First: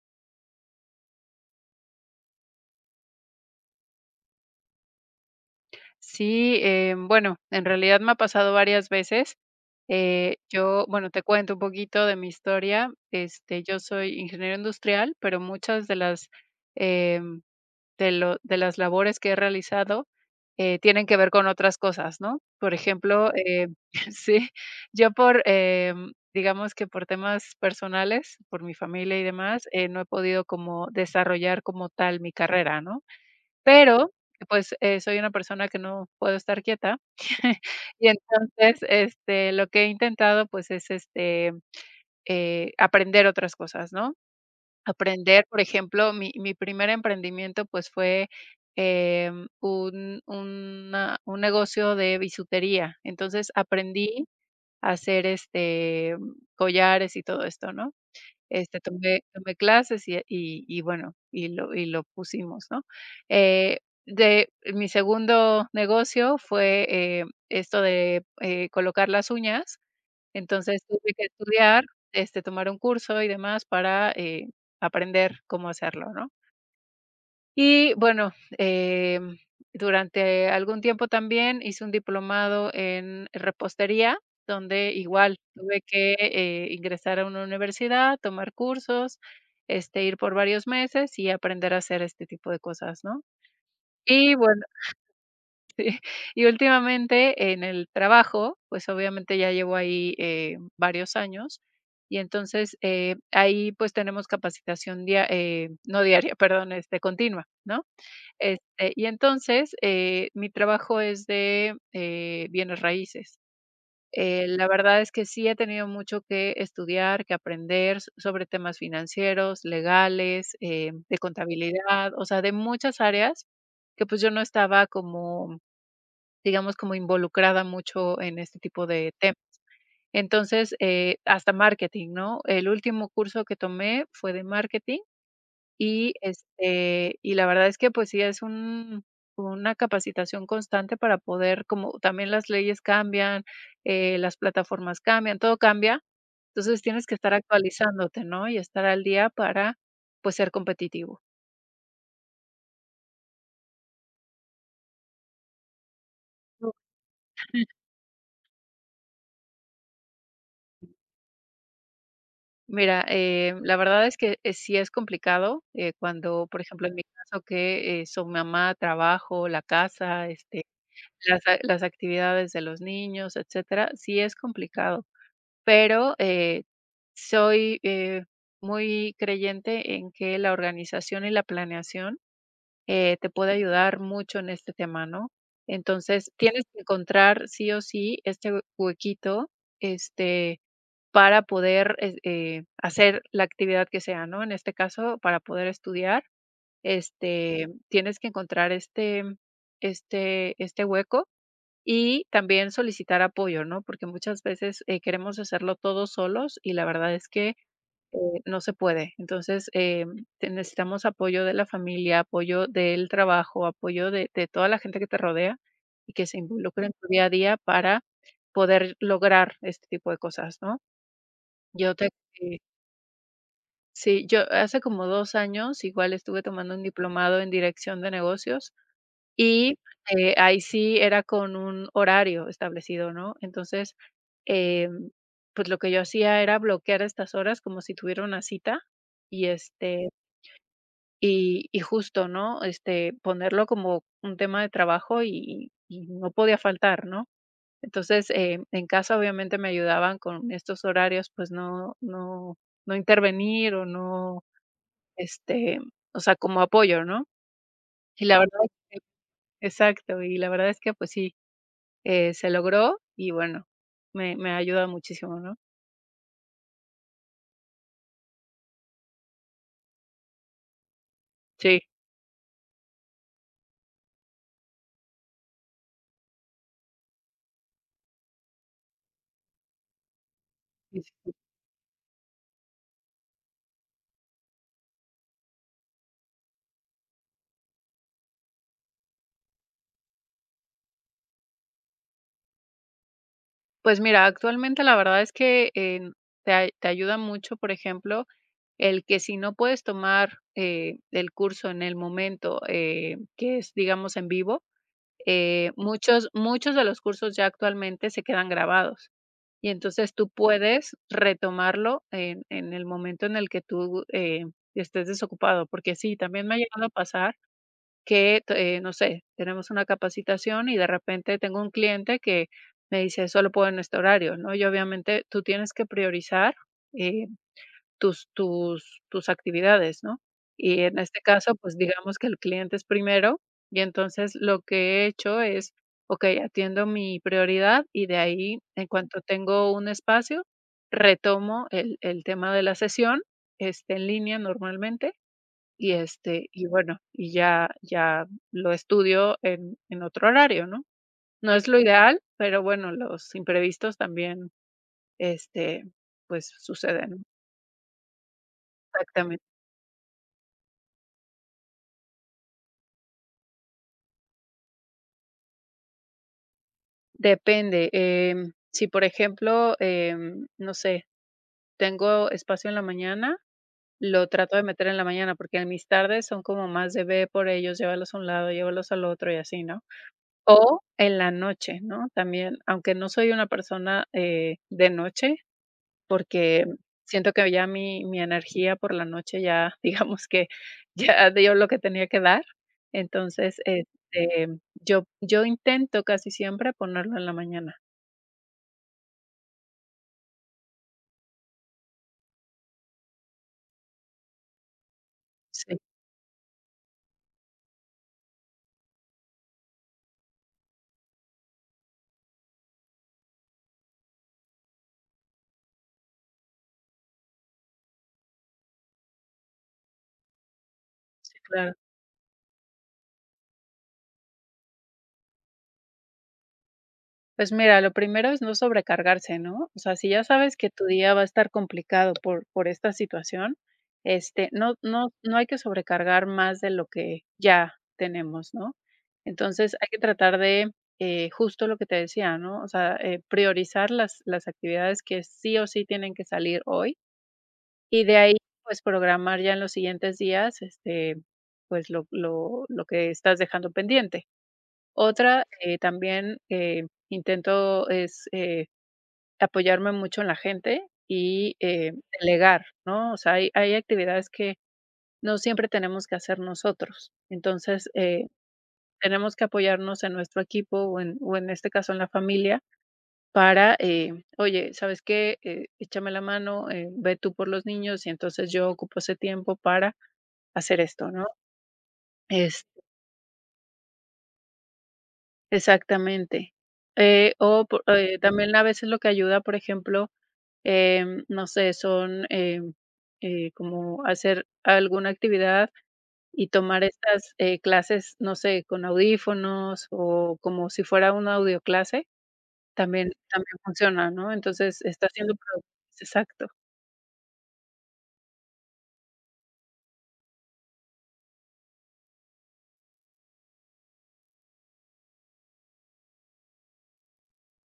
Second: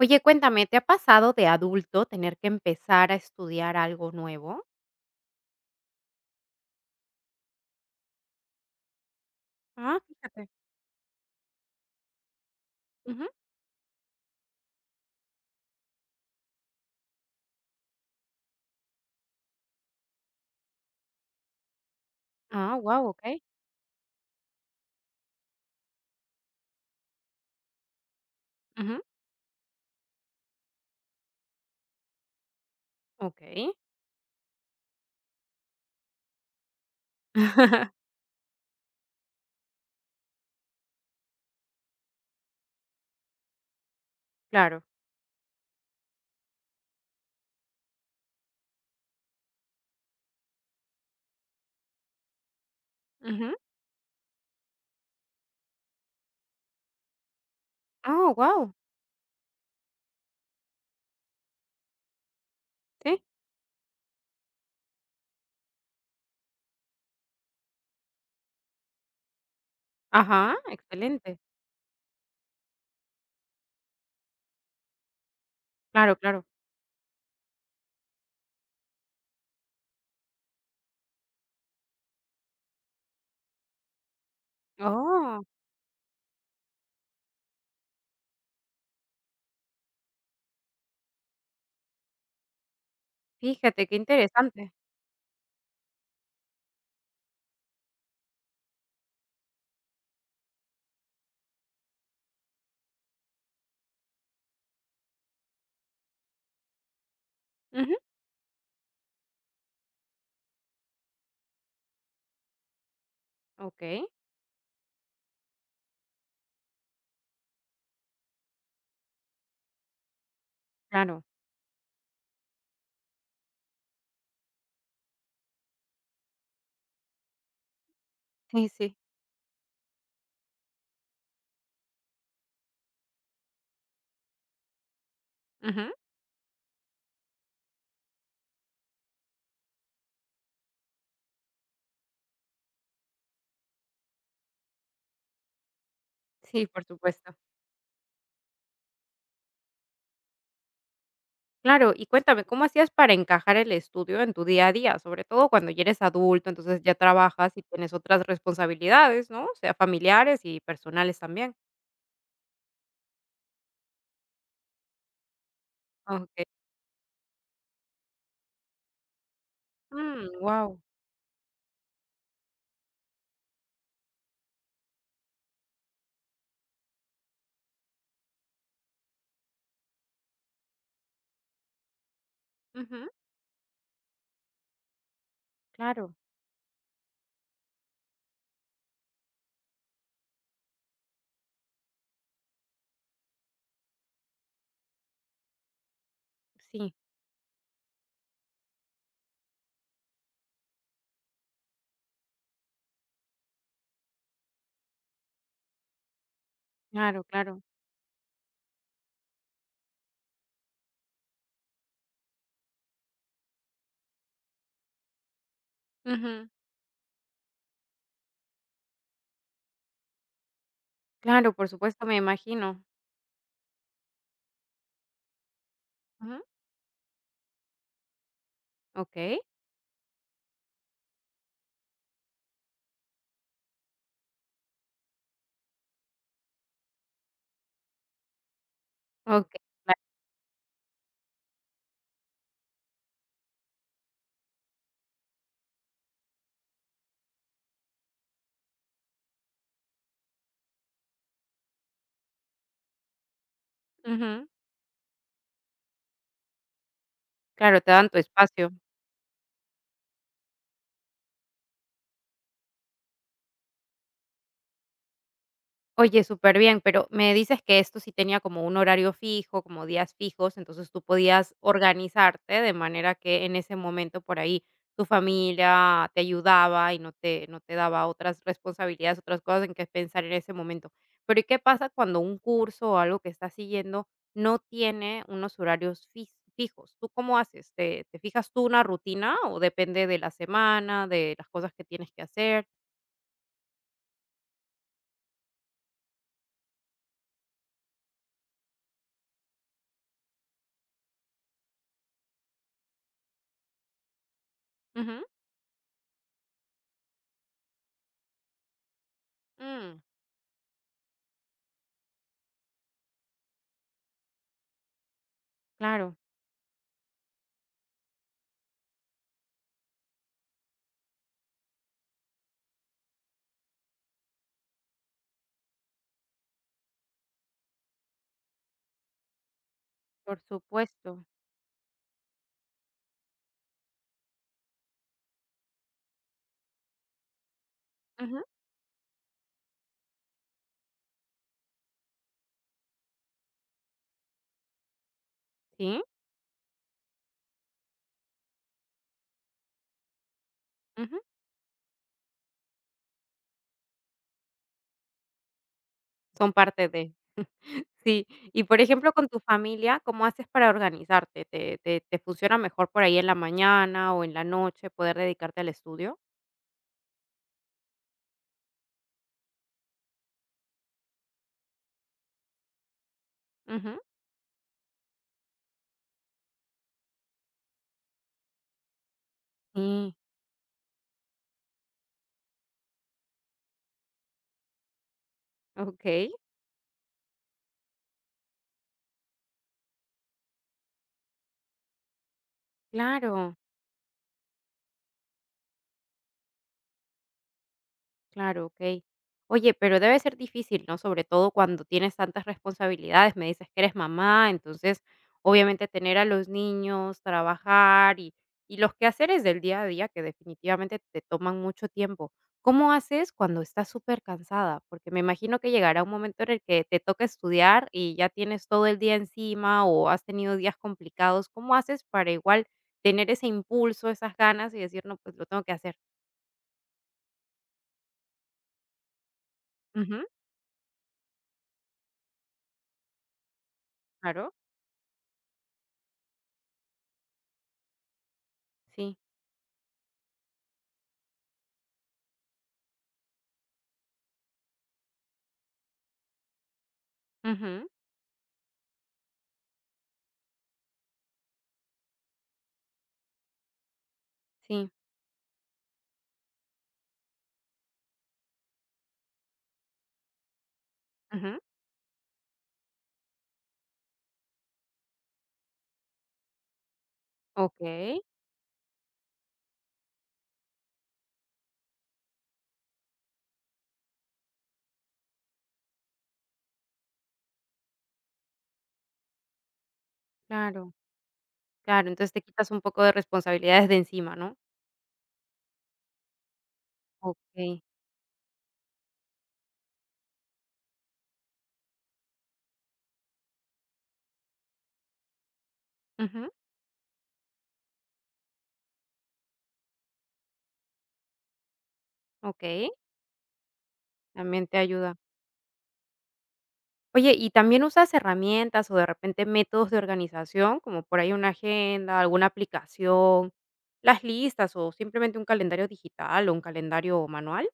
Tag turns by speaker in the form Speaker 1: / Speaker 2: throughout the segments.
Speaker 1: Oye, cuéntame, ¿te ha pasado de adulto tener que empezar a estudiar algo nuevo?
Speaker 2: Sí, bueno, en realidad me ha pasado varias veces.
Speaker 1: Ah, fíjate.
Speaker 2: Yo, bueno, te cuento un poquito de mi historia.
Speaker 1: Ujú.
Speaker 2: Este, yo soy ingeniero industrial, pero muchas de las em, de las labores que he realizado tienen que ver con otras cosas, ¿no? Por
Speaker 1: Ah, guau, ¿ok?
Speaker 2: ejemplo, sí, yo digamos que por temas personales, por mi
Speaker 1: Ujú.
Speaker 2: familia y demás, no he podido como desarrollar como tal mi carrera, ¿no?
Speaker 1: Ok.
Speaker 2: Pero, pues, soy una persona que no puedo estar quieta. Y entonces, este, lo que he intentado, pues, es, aprender otras cosas, ¿no?
Speaker 1: Claro.
Speaker 2: Aprender, por ejemplo, mi primer emprendimiento, pues, fue, un negocio de bisutería. Entonces,
Speaker 1: Ujú.
Speaker 2: aprendí a hacer, este, collares y todo esto, ¿no?
Speaker 1: Oh, guau.
Speaker 2: Este, tomé clases y bueno, y lo pusimos, ¿no?
Speaker 1: Sí.
Speaker 2: Eh, de mi segundo negocio fue, esto de, colocar las uñas,
Speaker 1: Ajá,
Speaker 2: entonces tuve que
Speaker 1: excelente.
Speaker 2: estudiar, este, tomar un curso y demás para, aprender cómo hacerlo,
Speaker 1: Claro,
Speaker 2: ¿no?
Speaker 1: claro.
Speaker 2: Y bueno, em, durante algún tiempo también hice un diplomado en repostería, donde igual
Speaker 1: Oh,
Speaker 2: tuve que, ingresar a una universidad, tomar cursos, este, ir por varios meses y aprender a hacer este tipo de cosas, ¿no?
Speaker 1: fíjate, qué
Speaker 2: Y bueno,
Speaker 1: interesante.
Speaker 2: sí, y últimamente en el trabajo, pues obviamente ya llevo ahí, varios años, y entonces, ahí pues tenemos capacitación dia no diaria, perdón, este, continua, ¿no?
Speaker 1: Ujú.
Speaker 2: Este, y entonces, mi trabajo es de, bienes raíces.
Speaker 1: Ok.
Speaker 2: La verdad es que sí he tenido mucho que estudiar, que aprender s sobre temas financieros, legales, de
Speaker 1: Claro.
Speaker 2: contabilidad, o sea, de muchas áreas que, pues, yo no estaba como, digamos, como involucrada mucho en este
Speaker 1: Sí,
Speaker 2: tipo
Speaker 1: sí.
Speaker 2: de temas. Entonces, hasta marketing, ¿no? El último curso que tomé fue de marketing
Speaker 1: Ujú.
Speaker 2: y la verdad es que, pues sí, es un una capacitación constante para poder como también las leyes cambian, las plataformas cambian, todo cambia.
Speaker 1: Sí,
Speaker 2: Entonces,
Speaker 1: por
Speaker 2: tienes que
Speaker 1: supuesto.
Speaker 2: estar actualizándote, ¿no? Y estar al día para, pues, ser competitivo.
Speaker 1: Claro, y cuéntame, ¿cómo hacías para encajar el estudio en tu día a día? Sobre todo cuando ya eres adulto,
Speaker 2: No.
Speaker 1: entonces ya trabajas y tienes otras responsabilidades, ¿no? O sea, familiares y personales también.
Speaker 2: Mira, la verdad es que, sí es complicado,
Speaker 1: Okey.
Speaker 2: cuando, por ejemplo, en mi caso que, son mamá, trabajo, la casa, este,
Speaker 1: Wow,
Speaker 2: las actividades de los niños, etcétera, sí es complicado. Pero, soy, muy creyente en que la organización y la planeación, te puede ayudar mucho en este tema, ¿no?
Speaker 1: claro.
Speaker 2: Entonces, tienes que encontrar sí o sí este huequito, este, para poder, es hacer la actividad que sea, ¿no? En este caso, para poder estudiar,
Speaker 1: Sí,
Speaker 2: este, tienes que encontrar este hueco y también solicitar apoyo, ¿no? Porque muchas veces, queremos hacerlo todos solos y la verdad
Speaker 1: claro,
Speaker 2: es que,
Speaker 1: claro.
Speaker 2: no se puede. Entonces, te necesitamos apoyo de la familia, apoyo del trabajo, apoyo de toda la gente que te rodea y que se
Speaker 1: Ujú.
Speaker 2: involucre en tu día a día para poder lograr este tipo de cosas, ¿no?
Speaker 1: Claro, por
Speaker 2: Yo
Speaker 1: supuesto,
Speaker 2: te
Speaker 1: me
Speaker 2: eh,
Speaker 1: imagino.
Speaker 2: sí, yo hace como 2 años igual
Speaker 1: Ujú.
Speaker 2: estuve tomando un diplomado en dirección de negocios
Speaker 1: Okey.
Speaker 2: y, ahí sí era con un horario establecido, ¿no? Entonces, em, pues, lo que yo hacía era bloquear estas horas como si tuviera una cita y,
Speaker 1: Okey, claro.
Speaker 2: este, y justo, ¿no? Este, ponerlo como un tema de trabajo y no podía faltar, ¿no? Entonces, en casa, obviamente, me ayudaban con estos horarios, pues, no no no intervenir o no,
Speaker 1: Ujú.
Speaker 2: este, o sea, como apoyo, ¿no?
Speaker 1: Claro, te dan tu
Speaker 2: Y la verdad
Speaker 1: espacio.
Speaker 2: Exacto, y la verdad es que, pues sí, se logró y bueno, me ayuda muchísimo, ¿no?
Speaker 1: Oye, súper bien, pero me dices que esto sí tenía como un horario fijo, como días fijos, entonces tú podías
Speaker 2: Sí.
Speaker 1: organizarte de manera que en ese momento por ahí tu familia te ayudaba y no te, no te daba otras responsabilidades, otras cosas en que pensar en ese momento.
Speaker 2: Sí, sí, sí.
Speaker 1: Pero ¿y qué pasa cuando un curso o algo que estás siguiendo no tiene unos horarios fijos? ¿Tú cómo haces? ¿Te, te fijas tú una rutina o depende de la semana, de las cosas que tienes que hacer?
Speaker 2: Pues mira, actualmente la verdad es que, te ayuda mucho, por ejemplo, el que si no puedes tomar, el curso en el momento, que es, digamos, en vivo,
Speaker 1: Ujú.
Speaker 2: muchos de los cursos ya actualmente se quedan grabados. Y
Speaker 1: Mm,
Speaker 2: entonces tú puedes retomarlo en el momento en el que tú, estés desocupado, porque
Speaker 1: claro,
Speaker 2: sí, también me ha llegado a pasar que, no sé, tenemos una capacitación y de repente tengo un cliente que me dice, solo puedo en este horario, ¿no? Y obviamente tú tienes que priorizar eh, tus actividades, ¿no?
Speaker 1: por
Speaker 2: Y en este
Speaker 1: supuesto.
Speaker 2: caso, pues digamos que el cliente es primero y entonces lo que he hecho es, ok, atiendo mi prioridad y de
Speaker 1: Ujú,
Speaker 2: ahí, en cuanto tengo un espacio, retomo el tema de la sesión, este, en línea normalmente y,
Speaker 1: sí,
Speaker 2: este, y bueno, y ya ya lo estudio en otro horario, ¿no?
Speaker 1: ujú,
Speaker 2: No es lo ideal, pero bueno, los imprevistos también, este,
Speaker 1: son
Speaker 2: pues
Speaker 1: parte de.
Speaker 2: suceden.
Speaker 1: Sí, y por ejemplo, con tu
Speaker 2: Exactamente.
Speaker 1: familia, ¿cómo haces para organizarte? ¿Te funciona mejor por ahí en la mañana o en la noche poder dedicarte al estudio?
Speaker 2: Depende, si, por ejemplo, no sé, tengo espacio en la mañana,
Speaker 1: Ujú,
Speaker 2: lo trato de meter en la mañana, porque en mis tardes son como más de ve por ellos, llévalos a un lado, llévalos al otro y así, ¿no?
Speaker 1: sí,
Speaker 2: O en la noche, ¿no? También, aunque no soy una persona, de noche,
Speaker 1: okey,
Speaker 2: porque siento que ya mi mi energía por la noche ya, digamos que ya dio lo que tenía que dar.
Speaker 1: claro.
Speaker 2: Entonces, este, yo intento casi siempre ponerlo en la mañana.
Speaker 1: Claro, okey. Oye, pero debe ser difícil, ¿no? Sobre todo cuando tienes tantas responsabilidades. Me dices que eres mamá, entonces,
Speaker 2: Sí, sí,
Speaker 1: obviamente, tener a los niños, trabajar y los quehaceres del día a día que definitivamente te toman mucho tiempo. ¿Cómo haces cuando estás súper cansada? Porque me imagino que llegará un momento en el que te toca estudiar y ya tienes todo el día encima o has tenido días complicados. ¿Cómo
Speaker 2: claro.
Speaker 1: haces para igual tener ese impulso, esas ganas y decir: "No, pues lo tengo que hacer"?
Speaker 2: Pues mira, lo primero es no sobrecargarse, ¿no? O sea, si
Speaker 1: Ujú,
Speaker 2: ya sabes que tu día va a estar complicado por esta situación, este,
Speaker 1: claro,
Speaker 2: no, no, no hay que sobrecargar más de lo que ya tenemos, ¿no?
Speaker 1: sí.
Speaker 2: Entonces hay que tratar de justo lo que te decía, ¿no? O sea, priorizar las actividades que sí o sí tienen que salir hoy
Speaker 1: Ujú,
Speaker 2: y de ahí, pues, programar ya en los siguientes días, este, pues, lo que estás dejando pendiente.
Speaker 1: sí,
Speaker 2: Otra, también, intento es, apoyarme mucho en la gente y,
Speaker 1: ujú,
Speaker 2: delegar, ¿no? O sea, hay actividades que no siempre tenemos que hacer nosotros. Entonces,
Speaker 1: okey,
Speaker 2: tenemos que apoyarnos en nuestro equipo o en este caso en la familia para, oye, ¿sabes qué? Échame la mano, ve tú por los niños y entonces yo ocupo ese tiempo para hacer
Speaker 1: claro,
Speaker 2: esto, ¿no?
Speaker 1: claro, entonces te
Speaker 2: Es
Speaker 1: quitas un poco de responsabilidades de encima, ¿no?
Speaker 2: Exactamente. O po
Speaker 1: Okey,
Speaker 2: también a veces lo que ayuda, por ejemplo, no sé, son, como hacer alguna actividad y
Speaker 1: ujú,
Speaker 2: tomar estas, clases, no sé, con audífonos o como si fuera una audioclase,
Speaker 1: okey,
Speaker 2: también también funciona, ¿no?
Speaker 1: también te
Speaker 2: Entonces, está
Speaker 1: ayuda.
Speaker 2: siendo pro exacto.
Speaker 1: Oye, ¿y también usas herramientas o de repente métodos de organización, como por ahí una agenda, alguna aplicación, las listas o simplemente un calendario digital o un calendario manual?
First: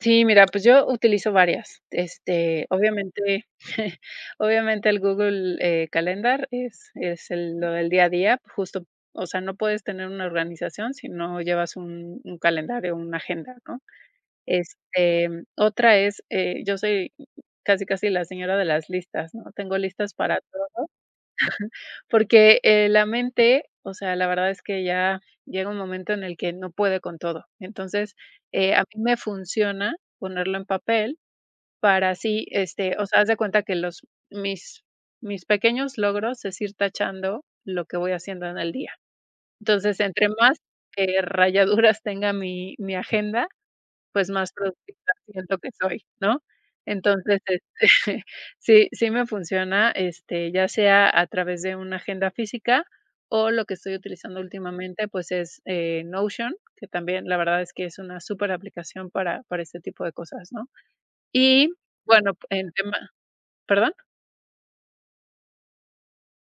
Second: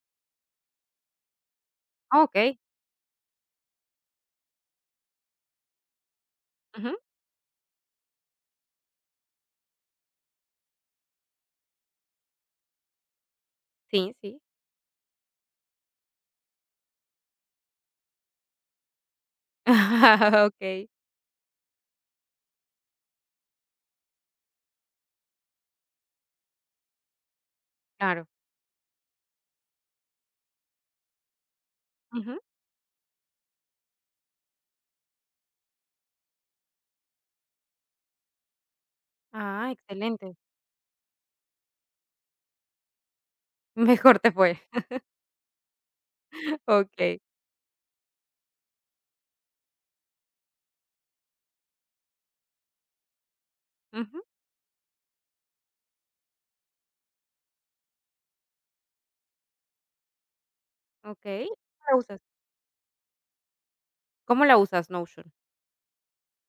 Speaker 2: Sí, mira, pues yo utilizo varias.
Speaker 1: Ah, okey,
Speaker 2: Este, obviamente el Google, Calendar
Speaker 1: ujú,
Speaker 2: es el lo del día a día, justo, o sea, no puedes tener una organización si no llevas un calendario, una agenda, ¿no?
Speaker 1: sí, sí.
Speaker 2: Este, otra es, yo soy casi, casi la señora de las listas, ¿no? Tengo listas para todo,
Speaker 1: Okey,
Speaker 2: porque, la mente, o sea, la verdad es que ya llega un momento en el que no puede con todo. Entonces,
Speaker 1: claro,
Speaker 2: a mí me funciona ponerlo en papel para
Speaker 1: ujú,
Speaker 2: así, este, o sea, haz de cuenta que los mis mis pequeños logros es ir tachando lo que voy haciendo en el día.
Speaker 1: ah,
Speaker 2: Entonces, entre
Speaker 1: excelente,
Speaker 2: más, rayaduras tenga mi mi agenda,
Speaker 1: mejor
Speaker 2: pues,
Speaker 1: te
Speaker 2: más
Speaker 1: fue,
Speaker 2: productiva siento que soy, ¿no?
Speaker 1: okey,
Speaker 2: Entonces, este, sí sí me funciona, este, ya sea a través de una agenda física o lo que estoy
Speaker 1: ujú,
Speaker 2: utilizando últimamente, pues, es, Notion, que también la verdad es que es una súper aplicación para este tipo de cosas, ¿no?
Speaker 1: okey,
Speaker 2: Y
Speaker 1: ¿la usas?
Speaker 2: bueno, en tema ¿Perdón?
Speaker 1: ¿Cómo la usas, Notion?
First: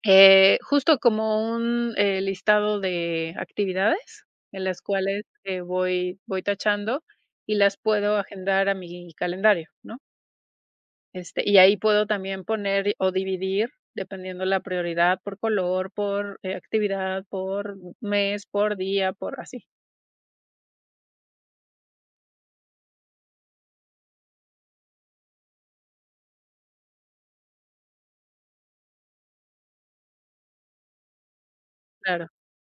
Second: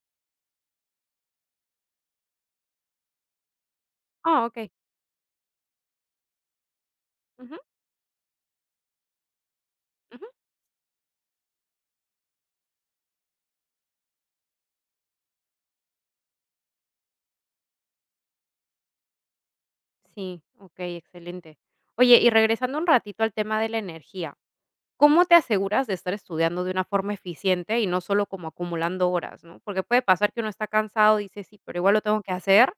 Speaker 2: Justo como un, listado de actividades
Speaker 1: Ah,
Speaker 2: en
Speaker 1: okey.
Speaker 2: las cuales, voy tachando
Speaker 1: Ujú,
Speaker 2: y las puedo agendar a mi calendario, ¿no?
Speaker 1: ujú.
Speaker 2: Este, y ahí puedo también poner o dividir, dependiendo la prioridad, por color, por, actividad, por mes, por día, por así.
Speaker 1: Sí, okey, excelente. Oye, y regresando un ratito al tema de la energía, ¿cómo te aseguras de estar estudiando de una forma eficiente y no solo como acumulando horas, no? Porque puede pasar que uno está cansado, dice: "Sí, pero igual lo tengo
Speaker 2: Claro,
Speaker 1: que hacer",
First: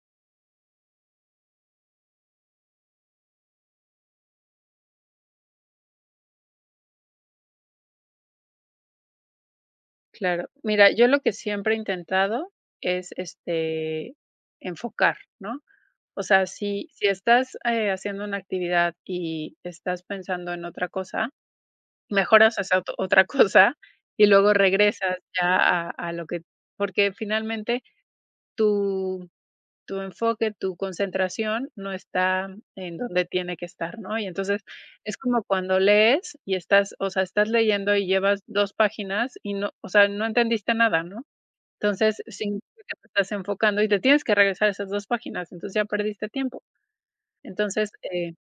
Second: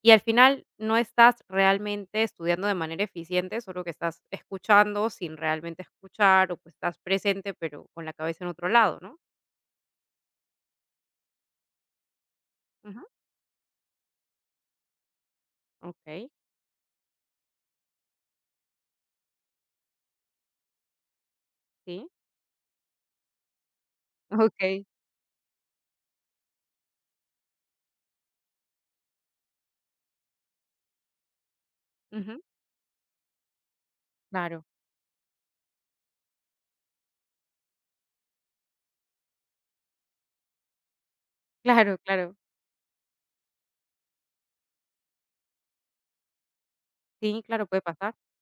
Speaker 1: y al final no estás realmente estudiando de manera eficiente, solo que estás escuchando sin realmente escuchar, o pues estás presente, pero con la cabeza en otro lado, ¿no?
Speaker 2: claro. Mira, yo lo que siempre he intentado
Speaker 1: Ujú,
Speaker 2: es, este, enfocar, ¿no? O
Speaker 1: okey,
Speaker 2: sea, si si estás, haciendo una actividad y estás pensando en otra cosa,
Speaker 1: sí,
Speaker 2: mejor haces ot otra cosa y luego
Speaker 1: okey.
Speaker 2: regresas ya a lo que porque finalmente tu tu enfoque, tu concentración no está
Speaker 1: Ujú.
Speaker 2: en donde tiene que estar, ¿no? Y entonces
Speaker 1: Claro,
Speaker 2: es como cuando lees y estás, o sea, estás leyendo y llevas 2 páginas y no, o sea, no entendiste nada, ¿no?
Speaker 1: claro,
Speaker 2: Entonces
Speaker 1: claro.
Speaker 2: significa que te estás enfocando y te tienes que regresar a esas 2 páginas, entonces ya perdiste tiempo.
Speaker 1: Sí, claro, puede
Speaker 2: Entonces,
Speaker 1: pasar.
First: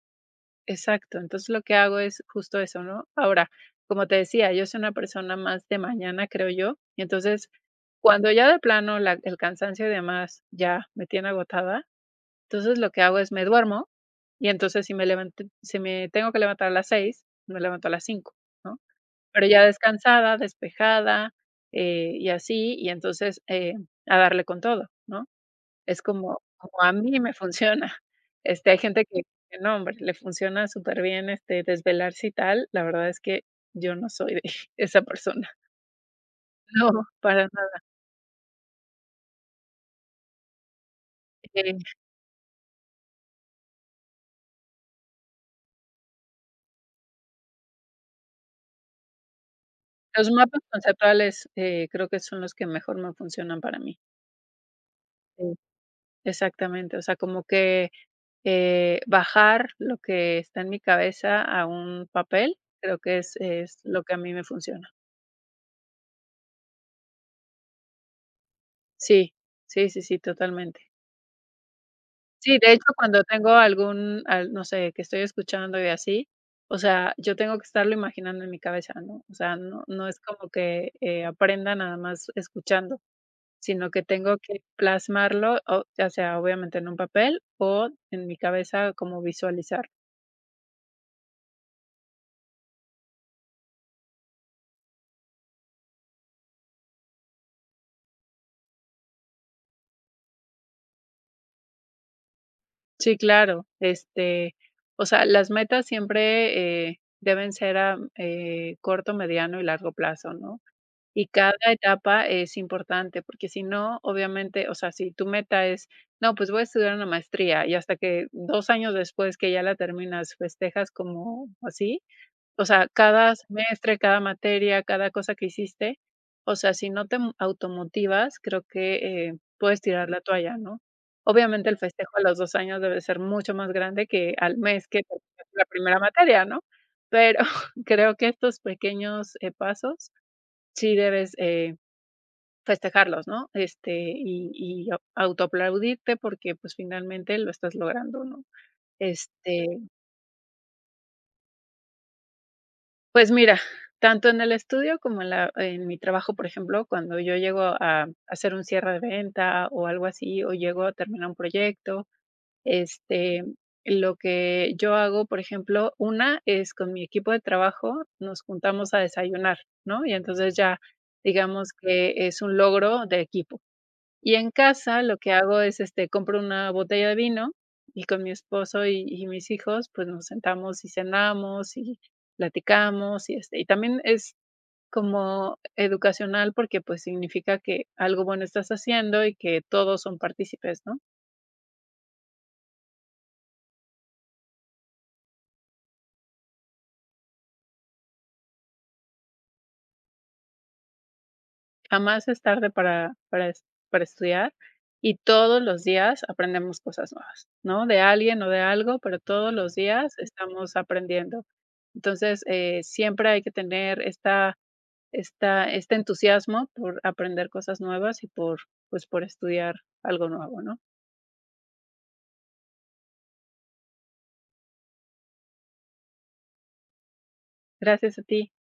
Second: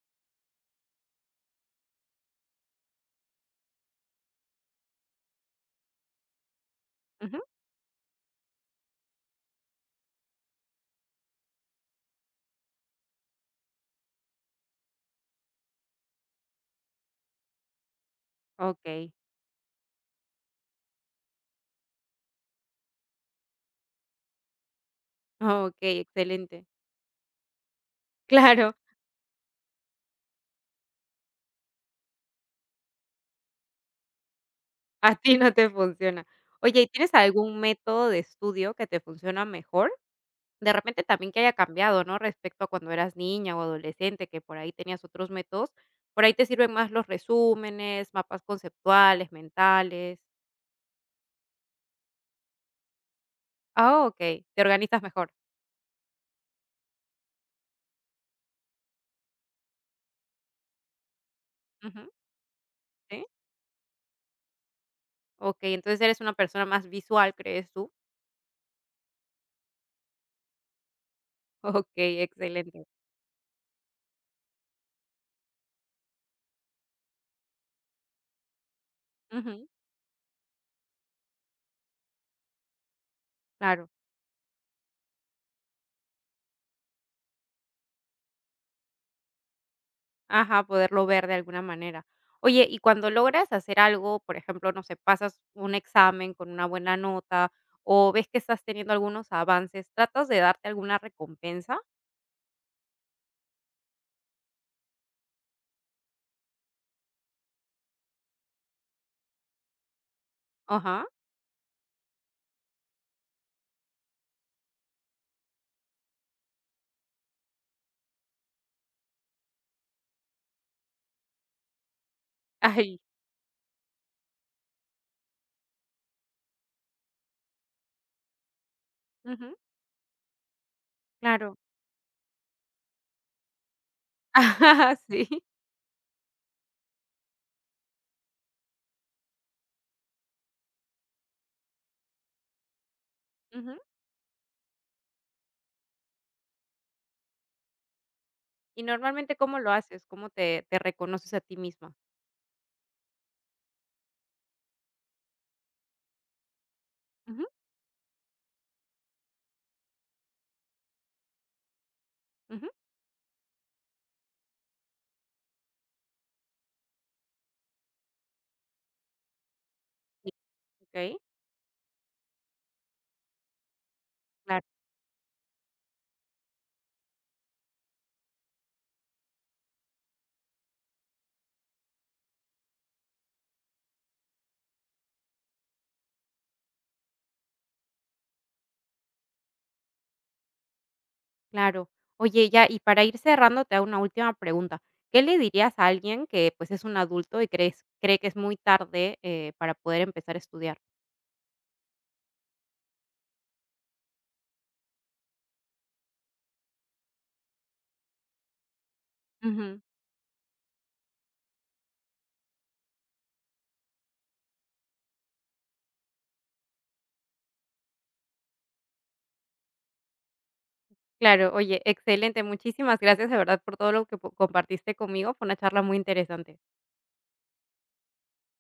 Speaker 2: exacto, entonces lo que hago es justo eso, ¿no? Ahora, como te decía, yo soy una persona más de mañana, creo yo, y
Speaker 1: Ujú.
Speaker 2: entonces cuando ya de plano el cansancio y demás ya me tiene agotada, entonces lo que hago es me duermo y entonces si me tengo que levantar a las 6, me levanto a las 5, ¿no?
Speaker 1: Okey,
Speaker 2: Pero ya descansada, despejada y así, y entonces a darle con todo, ¿no?
Speaker 1: okey,
Speaker 2: Es como
Speaker 1: excelente.
Speaker 2: como a mí me funciona. Este,
Speaker 1: Claro,
Speaker 2: hay gente que no, hombre, le funciona súper bien este, desvelarse y tal. La verdad es que yo no soy de esa
Speaker 1: a ti
Speaker 2: persona.
Speaker 1: no te funciona. Oye, ¿y
Speaker 2: No,
Speaker 1: tienes
Speaker 2: para
Speaker 1: algún
Speaker 2: nada.
Speaker 1: método de estudio que te funciona mejor? De repente también que haya
Speaker 2: Eh,
Speaker 1: cambiado, ¿no? Respecto a cuando eras niña o adolescente, que por ahí tenías otros métodos. Por ahí te sirven más los resúmenes, mapas conceptuales, mentales.
Speaker 2: los mapas conceptuales, creo que son los que mejor me funcionan para mí.
Speaker 1: Ah, okey, te organizas mejor.
Speaker 2: Sí, exactamente. O sea, como que, bajar lo que está en mi cabeza a
Speaker 1: Ujú,
Speaker 2: un papel, creo que
Speaker 1: sí.
Speaker 2: es lo que a mí me funciona.
Speaker 1: Okey, entonces eres una persona más visual, ¿crees tú?
Speaker 2: Sí, sí, sí, sí, totalmente.
Speaker 1: Okey,
Speaker 2: Sí, de
Speaker 1: excelente.
Speaker 2: hecho, cuando tengo algún al no sé, que estoy escuchando y así, o sea, yo tengo que estarlo imaginando en mi cabeza, ¿no? O sea,
Speaker 1: Ujú,
Speaker 2: no no es como que, aprenda nada más escuchando,
Speaker 1: claro.
Speaker 2: sino que tengo que plasmarlo, o ya sea, obviamente en un papel o en mi cabeza, como visualizar.
Speaker 1: Ajá, poderlo ver de alguna manera. Oye, y cuando logras hacer algo, por ejemplo, no sé, pasas un examen con una buena nota o ves que estás teniendo algunos avances, ¿tratas de darte alguna recompensa?
Speaker 2: Sí, claro, este, o sea, las metas siempre, deben ser a, corto, mediano y largo plazo, ¿no?
Speaker 1: Ajá.
Speaker 2: Y cada etapa es importante, porque si no, obviamente, o sea, si tu meta es, no, pues voy a estudiar una maestría y hasta que 2 años después que ya la terminas, festejas como así, o sea,
Speaker 1: Ay,
Speaker 2: cada semestre, cada materia, cada cosa que hiciste, o sea, si no te automotivas, creo que,
Speaker 1: ujú,
Speaker 2: puedes tirar la toalla, ¿no?
Speaker 1: claro.
Speaker 2: Obviamente, el festejo a los 2 años debe ser mucho más grande que al mes
Speaker 1: Ajá,
Speaker 2: que
Speaker 1: sí.
Speaker 2: terminaste la primera materia, ¿no? Pero creo que estos pequeños, pasos sí debes, festejarlos, ¿no?
Speaker 1: Ujú.
Speaker 2: Este, y au autoaplaudirte porque, pues, finalmente lo estás logrando, ¿no?
Speaker 1: Y normalmente, ¿cómo
Speaker 2: Este,
Speaker 1: lo haces? ¿Cómo te reconoces a ti misma?
Speaker 2: pues mira, tanto en el estudio como en mi trabajo, por ejemplo, cuando yo
Speaker 1: Ujú,
Speaker 2: llego a hacer un cierre de venta o algo así, o llego a terminar un proyecto,
Speaker 1: ujú.
Speaker 2: este, lo que yo hago, por ejemplo, una es con mi equipo de trabajo nos juntamos a desayunar, ¿no? Y
Speaker 1: Sí,
Speaker 2: entonces ya
Speaker 1: okey,
Speaker 2: digamos que es un logro de equipo. Y en
Speaker 1: claro.
Speaker 2: casa lo que hago es, este, compro una botella de vino y con mi esposo y mis hijos, pues, nos sentamos y cenamos y platicamos y también es como educacional porque, pues, significa que algo bueno estás haciendo y que todos son partícipes, ¿no?
Speaker 1: Claro. Oye, ya, y para ir cerrando, te hago una última pregunta. ¿Qué le dirías a alguien que, pues, es un adulto y cree que es muy tarde, para poder empezar a estudiar?
Speaker 2: Jamás es tarde para estudiar y todos los días aprendemos cosas nuevas, ¿no? De alguien o de algo, pero todos los
Speaker 1: Ujú.
Speaker 2: días estamos aprendiendo. Entonces, siempre hay que tener esta esta este entusiasmo por aprender cosas nuevas y por estudiar algo nuevo, ¿no?
Speaker 1: Claro, oye, excelente. Muchísimas gracias, de verdad, por todo lo que po compartiste conmigo. Fue una charla muy interesante.
Speaker 2: Gracias a ti.